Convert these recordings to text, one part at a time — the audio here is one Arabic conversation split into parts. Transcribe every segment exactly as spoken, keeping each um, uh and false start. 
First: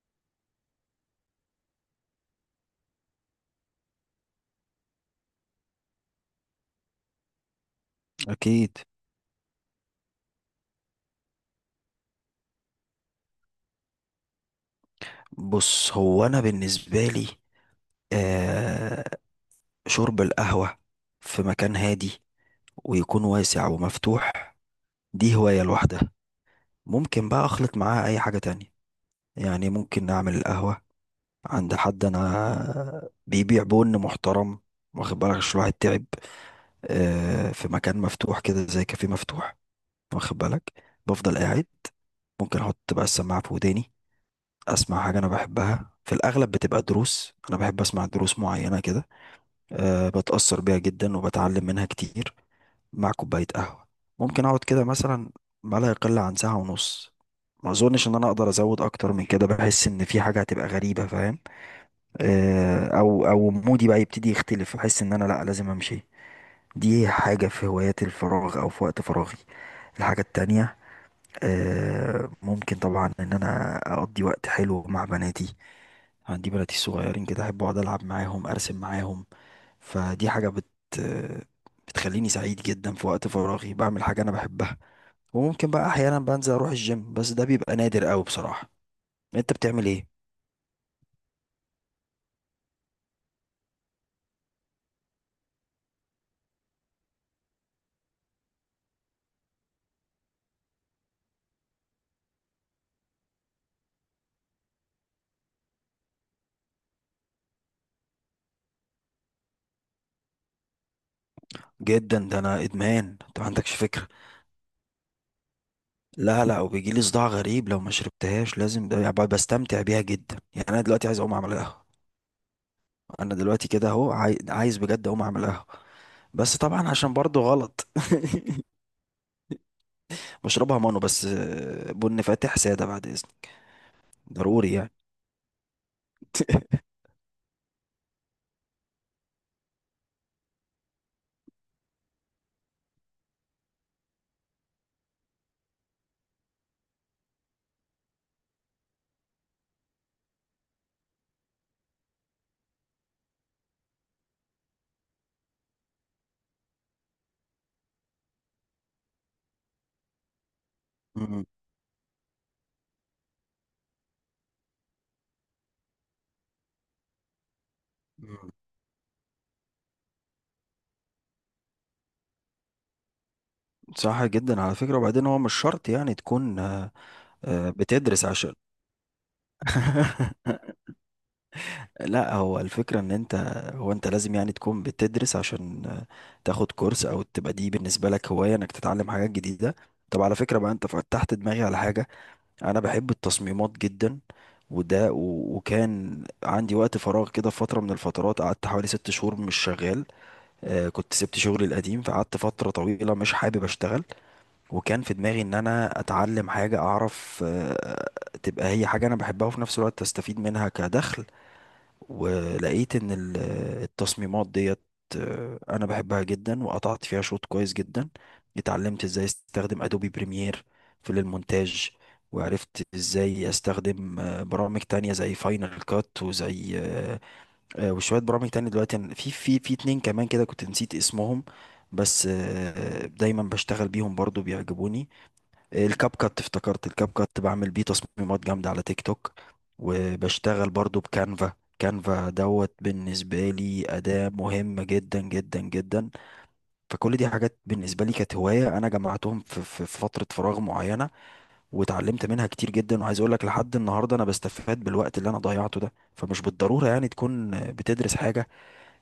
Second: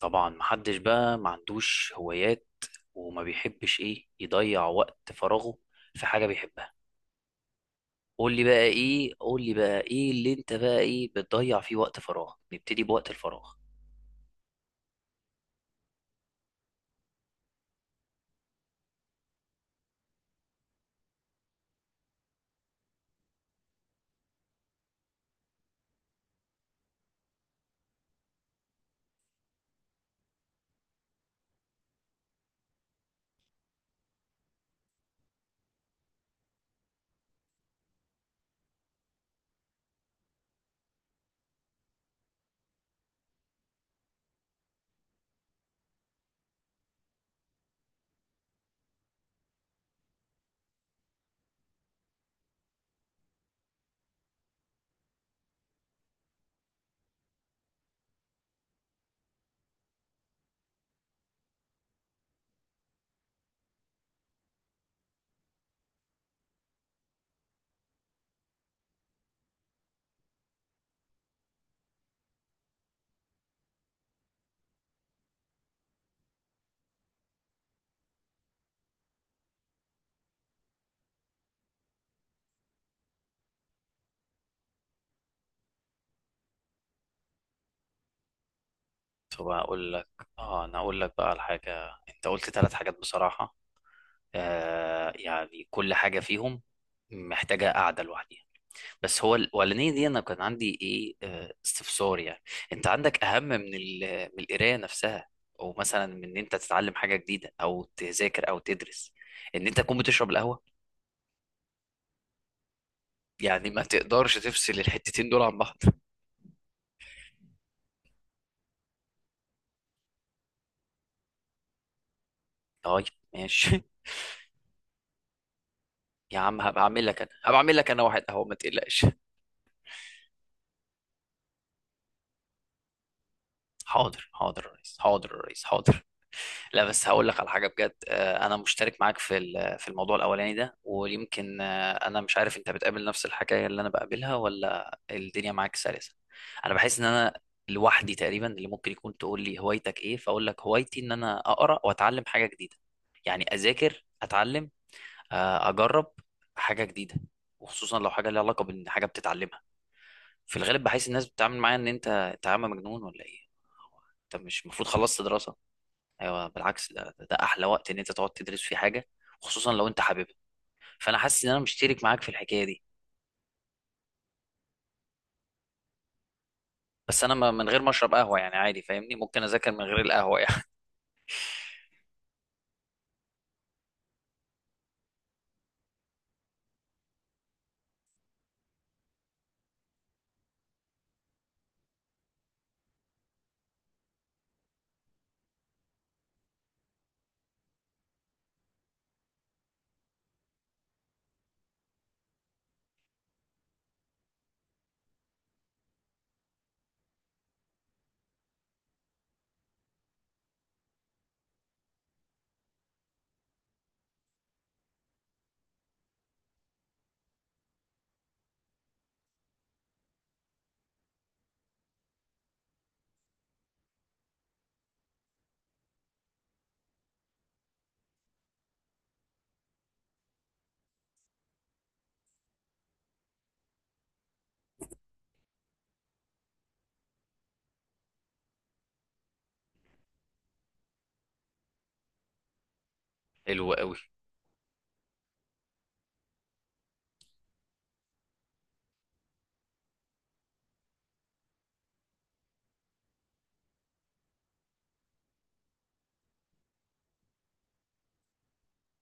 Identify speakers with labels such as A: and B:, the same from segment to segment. A: طبعا، محدش بقى ما عندوش هوايات، وما بيحبش ايه يضيع وقت فراغه في حاجة بيحبها. قول لي بقى
B: أكيد.
A: ايه، قول لي بقى ايه اللي انت بقى ايه بتضيع فيه وقت فراغ. نبتدي بوقت الفراغ.
B: بص، هو أنا بالنسبة لي آه شرب القهوة في مكان هادي، ويكون واسع ومفتوح. دي هواية لوحدها. ممكن بقى أخلط معاها أي حاجة تانية، يعني ممكن أعمل القهوة عند حد أنا بيبيع بن محترم، واخد بالك؟ عشان الواحد تعب. آه في مكان مفتوح كده، زي كافيه مفتوح، واخد بالك، بفضل قاعد. ممكن أحط بقى السماعة في وداني، أسمع حاجة أنا بحبها، في الأغلب بتبقى دروس. أنا بحب أسمع دروس معينة كده، أه بتأثر بيها جدا وبتعلم منها كتير، مع كوباية قهوة. ممكن أقعد كده مثلا ما لا يقل عن ساعة ونص. ما أظنش إن أنا أقدر أزود أكتر من كده، بحس إن في حاجة هتبقى غريبة، فاهم؟ أه أو أو مودي بقى يبتدي يختلف، بحس إن أنا لأ، لازم أمشي. دي حاجة في هوايات الفراغ أو في وقت فراغي. الحاجة التانية، آه، ممكن طبعا إن أنا أقضي وقت حلو مع بناتي. عندي بناتي الصغيرين كده، أحب أقعد ألعب معاهم، أرسم معاهم. فدي حاجة بت بتخليني سعيد جدا. في وقت فراغي بعمل حاجة أنا بحبها. وممكن بقى أحيانا بنزل أروح الجيم، بس ده بيبقى نادر أوي بصراحة. أنت
A: فبقى
B: بتعمل
A: اقول
B: إيه؟
A: لك، اه انا اقول لك بقى على حاجة. انت قلت ثلاث حاجات بصراحة. آه يعني كل حاجة فيهم محتاجة قعدة لوحديها. بس هو الاولانيه دي انا كان عندي ايه، آه، استفسار يعني. انت عندك اهم من ال- من القرايه نفسها، او مثلا من ان انت تتعلم حاجه جديده او تذاكر او تدرس، ان انت تكون بتشرب القهوه؟
B: جدا، ده أنا إدمان، أنت ما
A: يعني
B: عندكش
A: ما
B: فكرة.
A: تقدرش تفصل الحتتين دول عن بعض.
B: لا، لا، وبيجيلي صداع غريب لو ما شربتهاش، لازم. ده يعني بستمتع بيها جدا. يعني أنا دلوقتي عايز أقوم أعمل قهوة.
A: طيب.
B: أنا دلوقتي
A: ماشي.
B: كده أهو عاي- عايز بجد أقوم أعمل قهوة.
A: يا
B: بس
A: عم هبقى
B: طبعا
A: اعمل
B: عشان
A: لك انا،
B: برضو
A: هبقى اعمل
B: غلط.
A: لك انا واحد قهوه، ما تقلقش.
B: بشربها مانو، بس آه، بن فاتح سادة بعد إذنك.
A: حاضر حاضر يا
B: ضروري يعني.
A: ريس، حاضر يا ريس، حاضر. لا، بس هقول لك على حاجه بجد. آه، انا مشترك معاك في ال- في الموضوع الاولاني ده، ويمكن، آه، انا مش عارف انت بتقابل نفس الحكايه اللي انا بقابلها ولا الدنيا معاك سلسه. انا بحس ان انا لوحدي تقريبا اللي ممكن يكون. تقول لي هوايتك ايه، فاقول لك هوايتي ان انا اقرا واتعلم حاجه جديده. يعني اذاكر، اتعلم، آه، اجرب حاجه جديده، وخصوصا لو حاجه ليها علاقه بحاجه بتتعلمها. في الغالب بحس الناس بتتعامل معايا ان انت انت يا عم مجنون ولا ايه؟ انت مش المفروض خلصت دراسه؟ ايوه، بالعكس، ده, ده, ده احلى وقت ان انت تقعد
B: مم.
A: تدرس فيه حاجه، خصوصا لو انت حاببها. فانا حاسس ان انا مشترك معاك في الحكايه دي.
B: صح جدا على فكرة. وبعدين هو مش شرط يعني تكون آه،
A: بس انا ما- من
B: آه،
A: غير ما اشرب
B: بتدرس
A: قهوه
B: عشان.
A: يعني عادي، فاهمني؟ ممكن اذاكر من غير القهوه يعني.
B: لا، هو الفكرة ان انت هو انت لازم يعني تكون بتدرس عشان آه، تاخد كورس، او تبقى دي بالنسبة لك هواية انك تتعلم حاجات جديدة. طب على فكرة بقى، انت فتحت دماغي على حاجة. انا بحب التصميمات جدا. وده و- وكان عندي وقت فراغ كده، في فترة من الفترات قعدت حوالي ست شهور مش شغال. آه، كنت سبت شغلي القديم، فقعدت فترة طويلة مش حابب اشتغل. وكان في دماغي ان انا اتعلم حاجة، اعرف آه، تبقى هي حاجة انا بحبها، وفي نفس الوقت استفيد منها كدخل. ولقيت ان ال- التصميمات ديت، آه، انا بحبها جدا وقطعت فيها شوط كويس جدا. اتعلمت ازاي استخدم ادوبي بريمير في المونتاج، وعرفت ازاي استخدم آه، برامج تانية زي فاينل كات، وزي آه، آه، وشوية برامج تانية. دلوقتي أنا- في في في اتنين كمان كده كنت نسيت اسمهم. بس آه، دايما بشتغل بيهم، برضو بيعجبوني. الكاب كات، افتكرت الكاب كات، بعمل بيه تصميمات جامدة على تيك توك. وبشتغل برضو بكانفا، كانفا دوت بالنسبة
A: حلو
B: لي
A: قوي.
B: أداة مهمة جدا جدا جدا. فكل دي حاجات بالنسبة لي كانت هواية، أنا جمعتهم في, في في فترة فراغ معينة، وتعلمت منها كتير جدا. وعايز أقول لك، لحد النهاردة أنا بستفاد بالوقت اللي أنا ضيعته ده. فمش بالضرورة يعني تكون بتدرس حاجة،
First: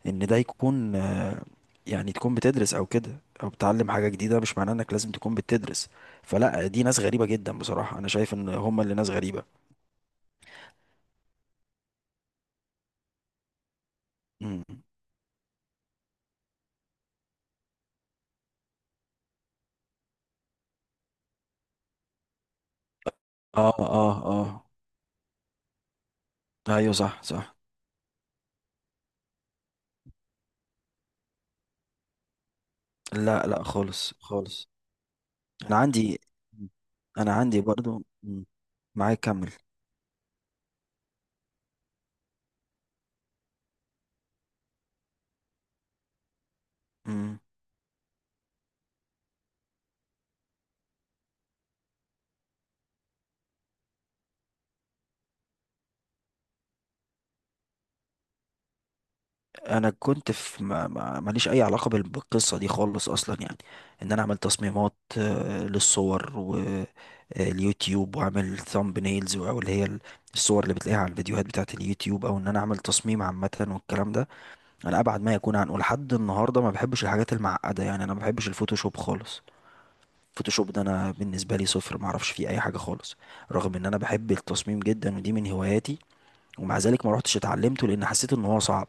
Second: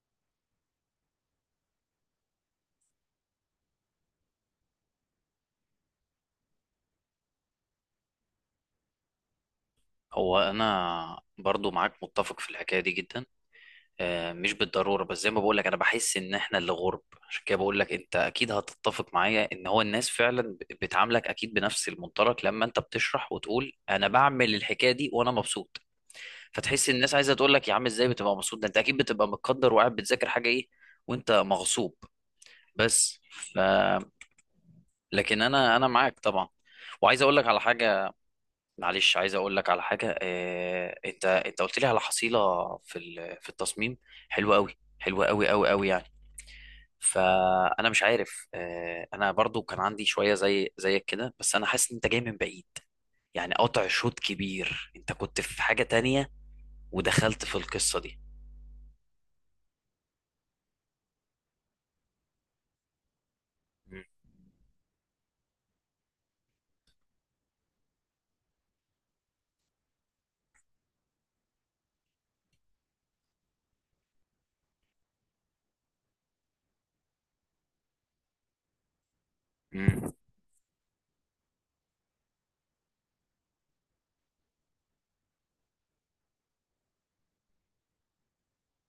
B: ان ده يكون آه، يعني تكون بتدرس او كده، او بتعلم حاجة جديدة. مش معناه انك لازم تكون بتدرس. فلا، دي ناس غريبة جدا بصراحة، انا شايف ان هم اللي ناس غريبة.
A: هو انا برضو معاك متفق في الحكايه دي جدا. آه، مش
B: مم.
A: بالضروره، بس زي ما بقول لك انا بحس ان احنا اللي غرب. عشان كده بقول لك انت اكيد هتتفق معايا ان هو الناس فعلا ب- بتعاملك اكيد بنفس المنطلق، لما انت بتشرح وتقول
B: اه،
A: انا
B: اه،
A: بعمل
B: اه.
A: الحكايه دي وانا مبسوط، فتحس
B: ايوه،
A: الناس
B: صح،
A: عايزه تقول
B: صح.
A: لك يا عم ازاي بتبقى مبسوط؟ ده انت اكيد بتبقى متقدر وقاعد بتذاكر حاجه ايه، وانت مغصوب. بس
B: لا،
A: ف
B: لا، خالص، خالص.
A: لكن انا
B: انا
A: انا معاك
B: عندي
A: طبعا، وعايز
B: انا
A: اقول لك على
B: عندي برضو.
A: حاجه.
B: مم.
A: معلش
B: معاك،
A: عايز
B: كمل.
A: اقول لك على حاجه. آه... انت انت قلت لي على حصيله في ال... في التصميم. حلوه قوي، حلوه قوي قوي قوي يعني.
B: مم.
A: فانا مش عارف، آه... انا برضو كان عندي شويه زي زيك كده، بس انا حاسس ان انت جاي من بعيد، يعني قطع شوط كبير. انت كنت في حاجه تانية، ودخلت في القصه دي.
B: انا كنت في ما ما- ماليش اي علاقه بال- بالقصه دي خالص اصلا، يعني
A: مم.
B: ان انا اعمل تصميمات آه، للصور واليوتيوب، واعمل ثامب نيلز، او اللي هي ال- الصور اللي بتلاقيها على الفيديوهات بتاعت اليوتيوب، او ان انا اعمل تصميم عامه والكلام ده. انا ابعد ما يكون عنه لحد النهارده. ما بحبش الحاجات المعقده، يعني انا ما بحبش الفوتوشوب خالص.
A: مم.
B: الفوتوشوب ده انا بالنسبه لي صفر، ما اعرفش فيه اي حاجه خالص. رغم ان انا بحب التصميم جدا، ودي من هواياتي، ومع ذلك ما روحتش اتعلمته، لان حسيت ان هو صعب،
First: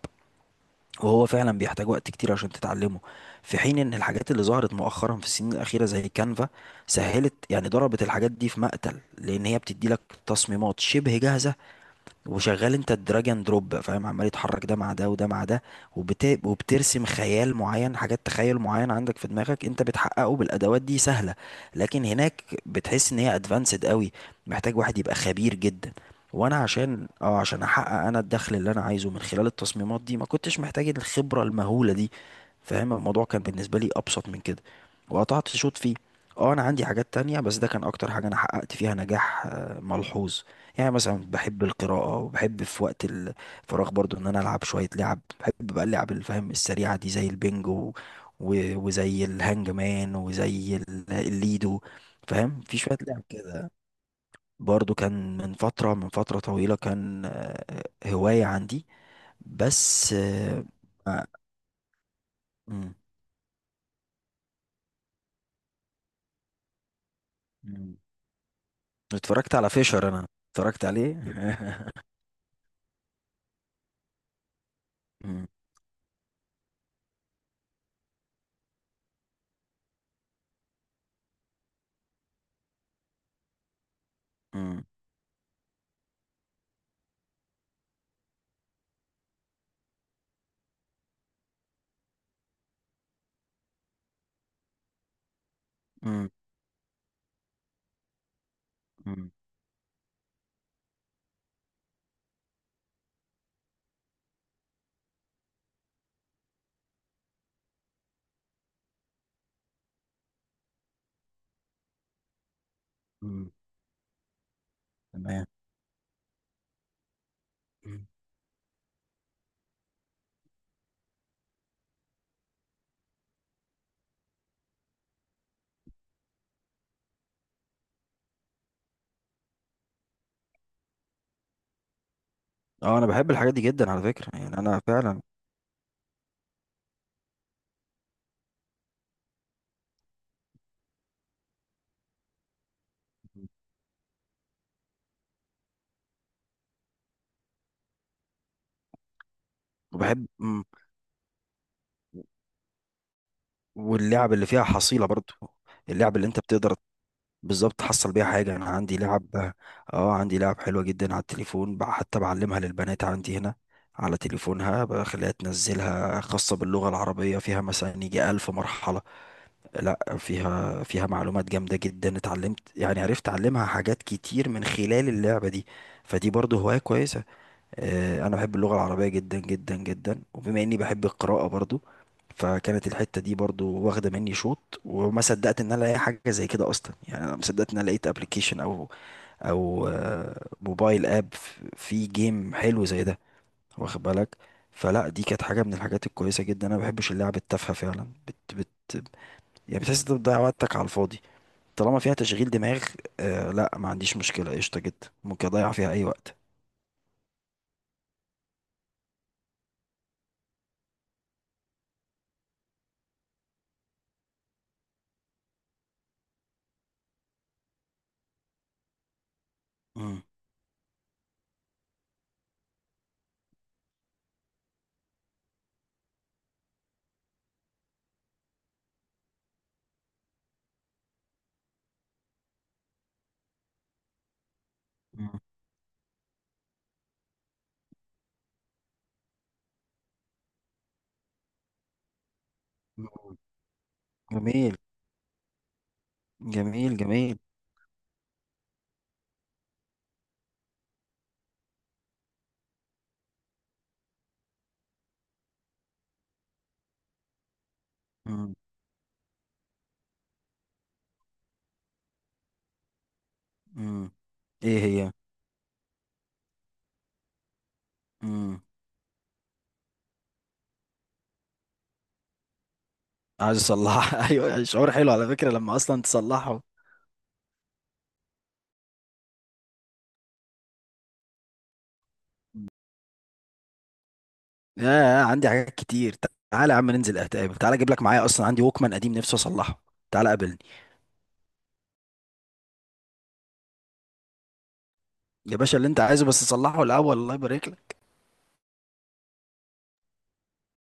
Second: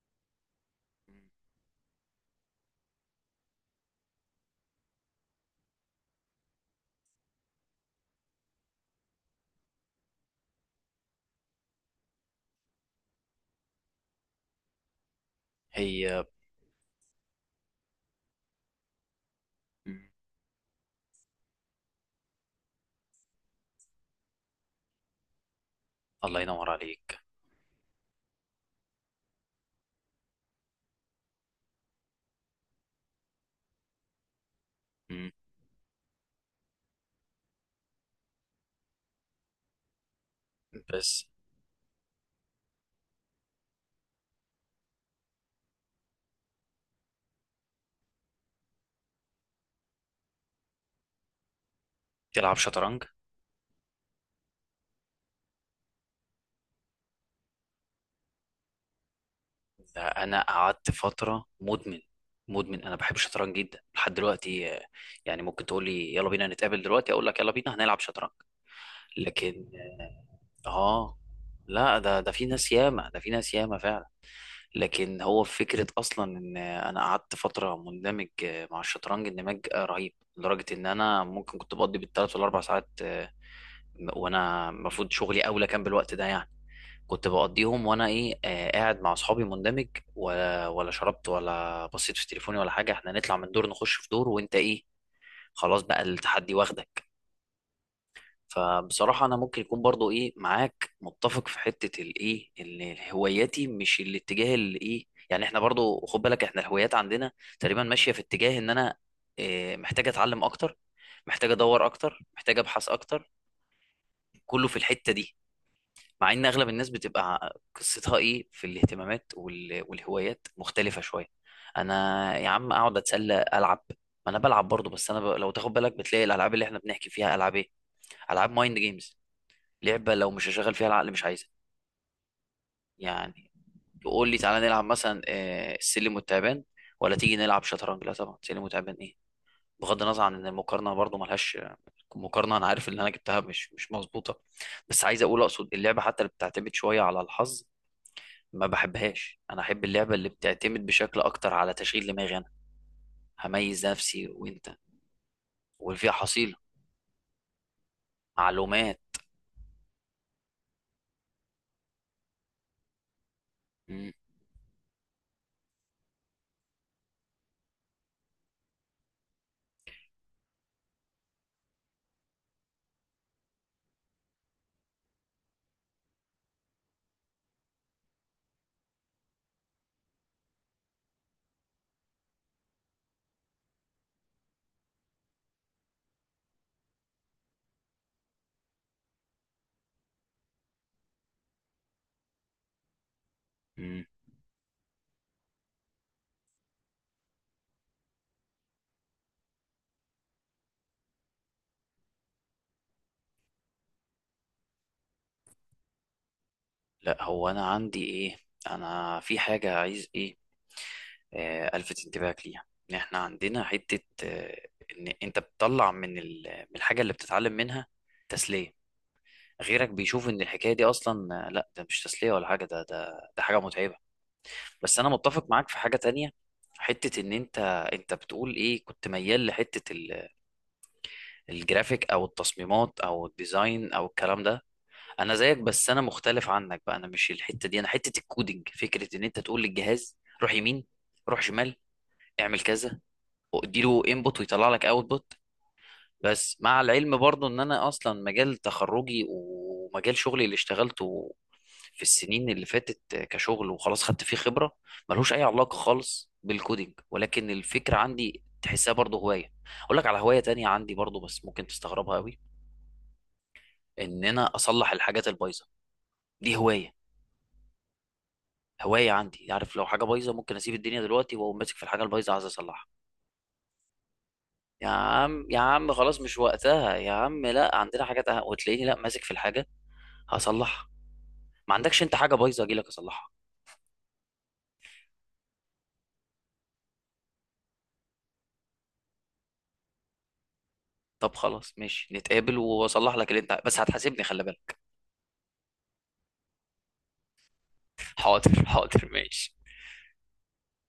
A: مم.
B: وهو فعلا بيحتاج وقت كتير عشان تتعلمه. في حين ان الحاجات اللي ظهرت مؤخرا في السنين الاخيره زي كانفا، سهلت، يعني ضربت الحاجات دي في مقتل، لان هي بتدي لك تصميمات شبه جاهزه. وشغال انت الدراج اند دروب، فاهم، عمال يتحرك ده مع ده، وده مع ده.
A: هي.
B: وبت... وبترسم خيال معين، حاجات تخيل معين عندك في دماغك، انت
A: مم.
B: بتحققه بالادوات دي سهله. لكن هناك بتحس ان هي ادفانسد قوي، محتاج واحد يبقى خبير جدا.
A: الله
B: وانا
A: ينور
B: عشان
A: عليك.
B: اه عشان احقق انا الدخل اللي انا عايزه من خلال التصميمات دي، ما كنتش محتاج الخبره المهوله دي، فاهم؟ الموضوع كان بالنسبه لي ابسط من كده.
A: مم.
B: وقطعت شوط فيه. اه، انا عندي حاجات تانية، بس ده كان اكتر حاجه انا حققت فيها نجاح آه، ملحوظ. يعني مثلا
A: بس.
B: بحب القراءة. وبحب في وقت الفراغ برضو ان انا العب شوية لعب، بحب بقى اللعب اللي، فاهم، السريعة دي، زي البنجو و- وزي الهانج مان، وزي ال- الليدو،
A: تلعب
B: فاهم، في شوية
A: شطرنج؟
B: لعب كده. برضو كان من فترة من فترة طويلة، كان آه، هواية عندي. بس،
A: لا، انا
B: آه،
A: قعدت
B: آه،
A: فتره مدمن. مدمن.
B: مم،
A: انا بحب الشطرنج جدا لحد دلوقتي. آه، يعني ممكن تقول لي يلا بينا نتقابل دلوقتي، اقول لك يلا بينا
B: مم.
A: هنلعب شطرنج.
B: اتفرجت على
A: لكن.
B: فيشر انا،
A: اه.
B: اتفرجت عليه.
A: آه. لا، ده ده في ناس ياما، ده في ناس ياما فعلا. لكن هو
B: مم،
A: فكرة أصلا إن أنا قعدت فترة مندمج، آه، مع الشطرنج اندماج، آه، رهيب لدرجة إن أنا ممكن كنت بقضي بالثلاث والأربع ساعات، وانا
B: مم،
A: المفروض شغلي اولى كان بالوقت ده يعني. كنت بقضيهم وانا ايه، آه قاعد مع اصحابي مندمج، ولا ولا شربت ولا بصيت في تليفوني ولا حاجه. احنا نطلع من دور نخش في دور، وانت ايه، خلاص بقى
B: مم،
A: التحدي واخدك. فبصراحه
B: مم،
A: انا ممكن يكون برضو ايه معاك متفق في حته الايه، ان هواياتي مش الاتجاه اللي ايه يعني. احنا برضو خد بالك، احنا الهوايات عندنا تقريبا ماشيه في اتجاه ان انا آه محتاج اتعلم اكتر، محتاج ادور اكتر، محتاج ابحث اكتر،
B: مم.
A: كله في الحته دي.
B: تمام.
A: مع ان اغلب الناس بتبقى
B: مم.
A: قصتها ايه في الاهتمامات وال- والهوايات مختلفه شويه. انا يا عم اقعد اتسلى العب. ما انا بلعب برضه، بس انا ب... لو تاخد بالك بتلاقي الالعاب اللي احنا بنحكي فيها العاب ايه؟ العاب مايند جيمز. لعبه لو مش هشغل فيها العقل مش عايزها
B: اه، انا بحب
A: يعني.
B: الحاجات دي جدا على
A: تقول
B: فكرة،
A: لي
B: يعني
A: تعالى
B: انا
A: نلعب مثلا
B: فعلا.
A: آه، السلم والتعبان، ولا تيجي نلعب شطرنج؟ لا طبعا، سلم وتعبان ايه؟ بغض النظر عن ان المقارنه برضه ملهاش مقارنه، انا عارف ان انا جبتها مش مش مظبوطه، بس عايز اقول، اقصد اللعبه حتى اللي بتعتمد شويه على الحظ ما بحبهاش. انا احب اللعبه
B: وبحب،
A: اللي
B: مم.
A: بتعتمد بشكل اكتر على تشغيل دماغي انا، هميز نفسي
B: واللعب اللي فيها
A: وانت،
B: حصيلة برضو،
A: واللي فيها
B: اللعب اللي انت
A: حصيله
B: بتقدر بالظبط تحصل بيها حاجة. انا عندي
A: معلومات.
B: لعب اه عندي لعب حلوة جدا على التليفون، بع- حتى بعلمها للبنات عندي هنا.
A: مم.
B: على تليفونها بخليها تنزلها، خاصة باللغة العربية، فيها مثلا يجي ألف مرحلة. لا، فيها فيها معلومات جامدة جدا، اتعلمت، يعني عرفت أعلمها حاجات كتير من خلال اللعبة دي. فدي برضو هواية كويسة. آه، انا بحب اللغه العربيه جدا جدا جدا، وبما اني بحب القراءه برضو، فكانت الحته دي برضو واخده مني شوط. وما صدقت ان انا الاقي حاجه زي كده اصلا، يعني انا ما صدقت ان انا لقيت ابلكيشن او او آه، موبايل اب فيه جيم حلو زي ده، واخد
A: مم.
B: بالك؟ فلا، دي كانت حاجه من الحاجات الكويسه جدا. انا ما بحبش اللعب التافهه فعلا، بت بت يعني بتحس انت بتضيع وقتك على الفاضي. طالما فيها تشغيل دماغ، آه، لا، ما عنديش مشكله، قشطه جدا، ممكن اضيع فيها اي وقت.
A: لا، هو انا عندي ايه، انا في حاجه عايز ايه، آه الفت انتباهك ليها، ان احنا عندنا حته، آه ان انت بتطلع من ال- من الحاجه اللي بتتعلم منها تسليه. غيرك
B: مم.
A: بيشوف ان الحكايه دي اصلا، آه، لا، ده مش تسليه ولا حاجه، ده ده ده حاجه متعبه. بس انا متفق معاك في حاجه تانية. حته ان انت، انت بتقول ايه، كنت ميال لحته ال- الجرافيك او التصميمات او الديزاين او الكلام ده. انا زيك، بس انا مختلف عنك بقى، انا مش الحته دي، انا حته الكودينج. فكره ان انت تقول للجهاز روح يمين، روح شمال، اعمل كذا،
B: مم.
A: واديله انبوت ويطلع
B: جميل،
A: لك اوتبوت. بس مع
B: جميل،
A: العلم
B: جميل.
A: برضو ان انا اصلا مجال تخرجي ومجال شغلي اللي اشتغلته في السنين اللي فاتت كشغل وخلاص خدت فيه خبرة، ملهوش اي علاقة خالص بالكودينج. ولكن الفكرة عندي
B: مم.
A: تحسها برضو هواية. اقول لك على هواية تانية عندي برضو، بس ممكن تستغربها قوي.
B: مم.
A: ان انا
B: ايه
A: اصلح
B: هي؟
A: الحاجات البايظة. دي هواية،
B: مم.
A: هواية عندي عارف. لو حاجة بايظة ممكن اسيب الدنيا دلوقتي واقوم ماسك في الحاجة البايظة عايز اصلحها.
B: عايز اصلحها. ايوه،
A: يا
B: شعور حلو على
A: عم
B: فكرة
A: يا
B: لما
A: عم
B: اصلا
A: خلاص مش
B: تصلحه.
A: وقتها يا عم، لا عندنا حاجات أهم. وتلاقيني لا ماسك في الحاجة، هصلحها. ما عندكش انت حاجه بايظه اجي لك اصلحها؟
B: يا، عندي حاجات كتير، تعالى يا عم، ننزل اتقابل، تعالى اجيب لك معايا اصلا عندي ووكمان قديم نفسي اصلحه. تعالى قابلني
A: طب خلاص، ماشي، نتقابل واصلح لك اللي انت، بس هتحاسبني خلي بالك.
B: يا باشا، اللي انت عايزه بس صلحه الاول، الله يبارك لك.
A: حاضر حاضر ماشي.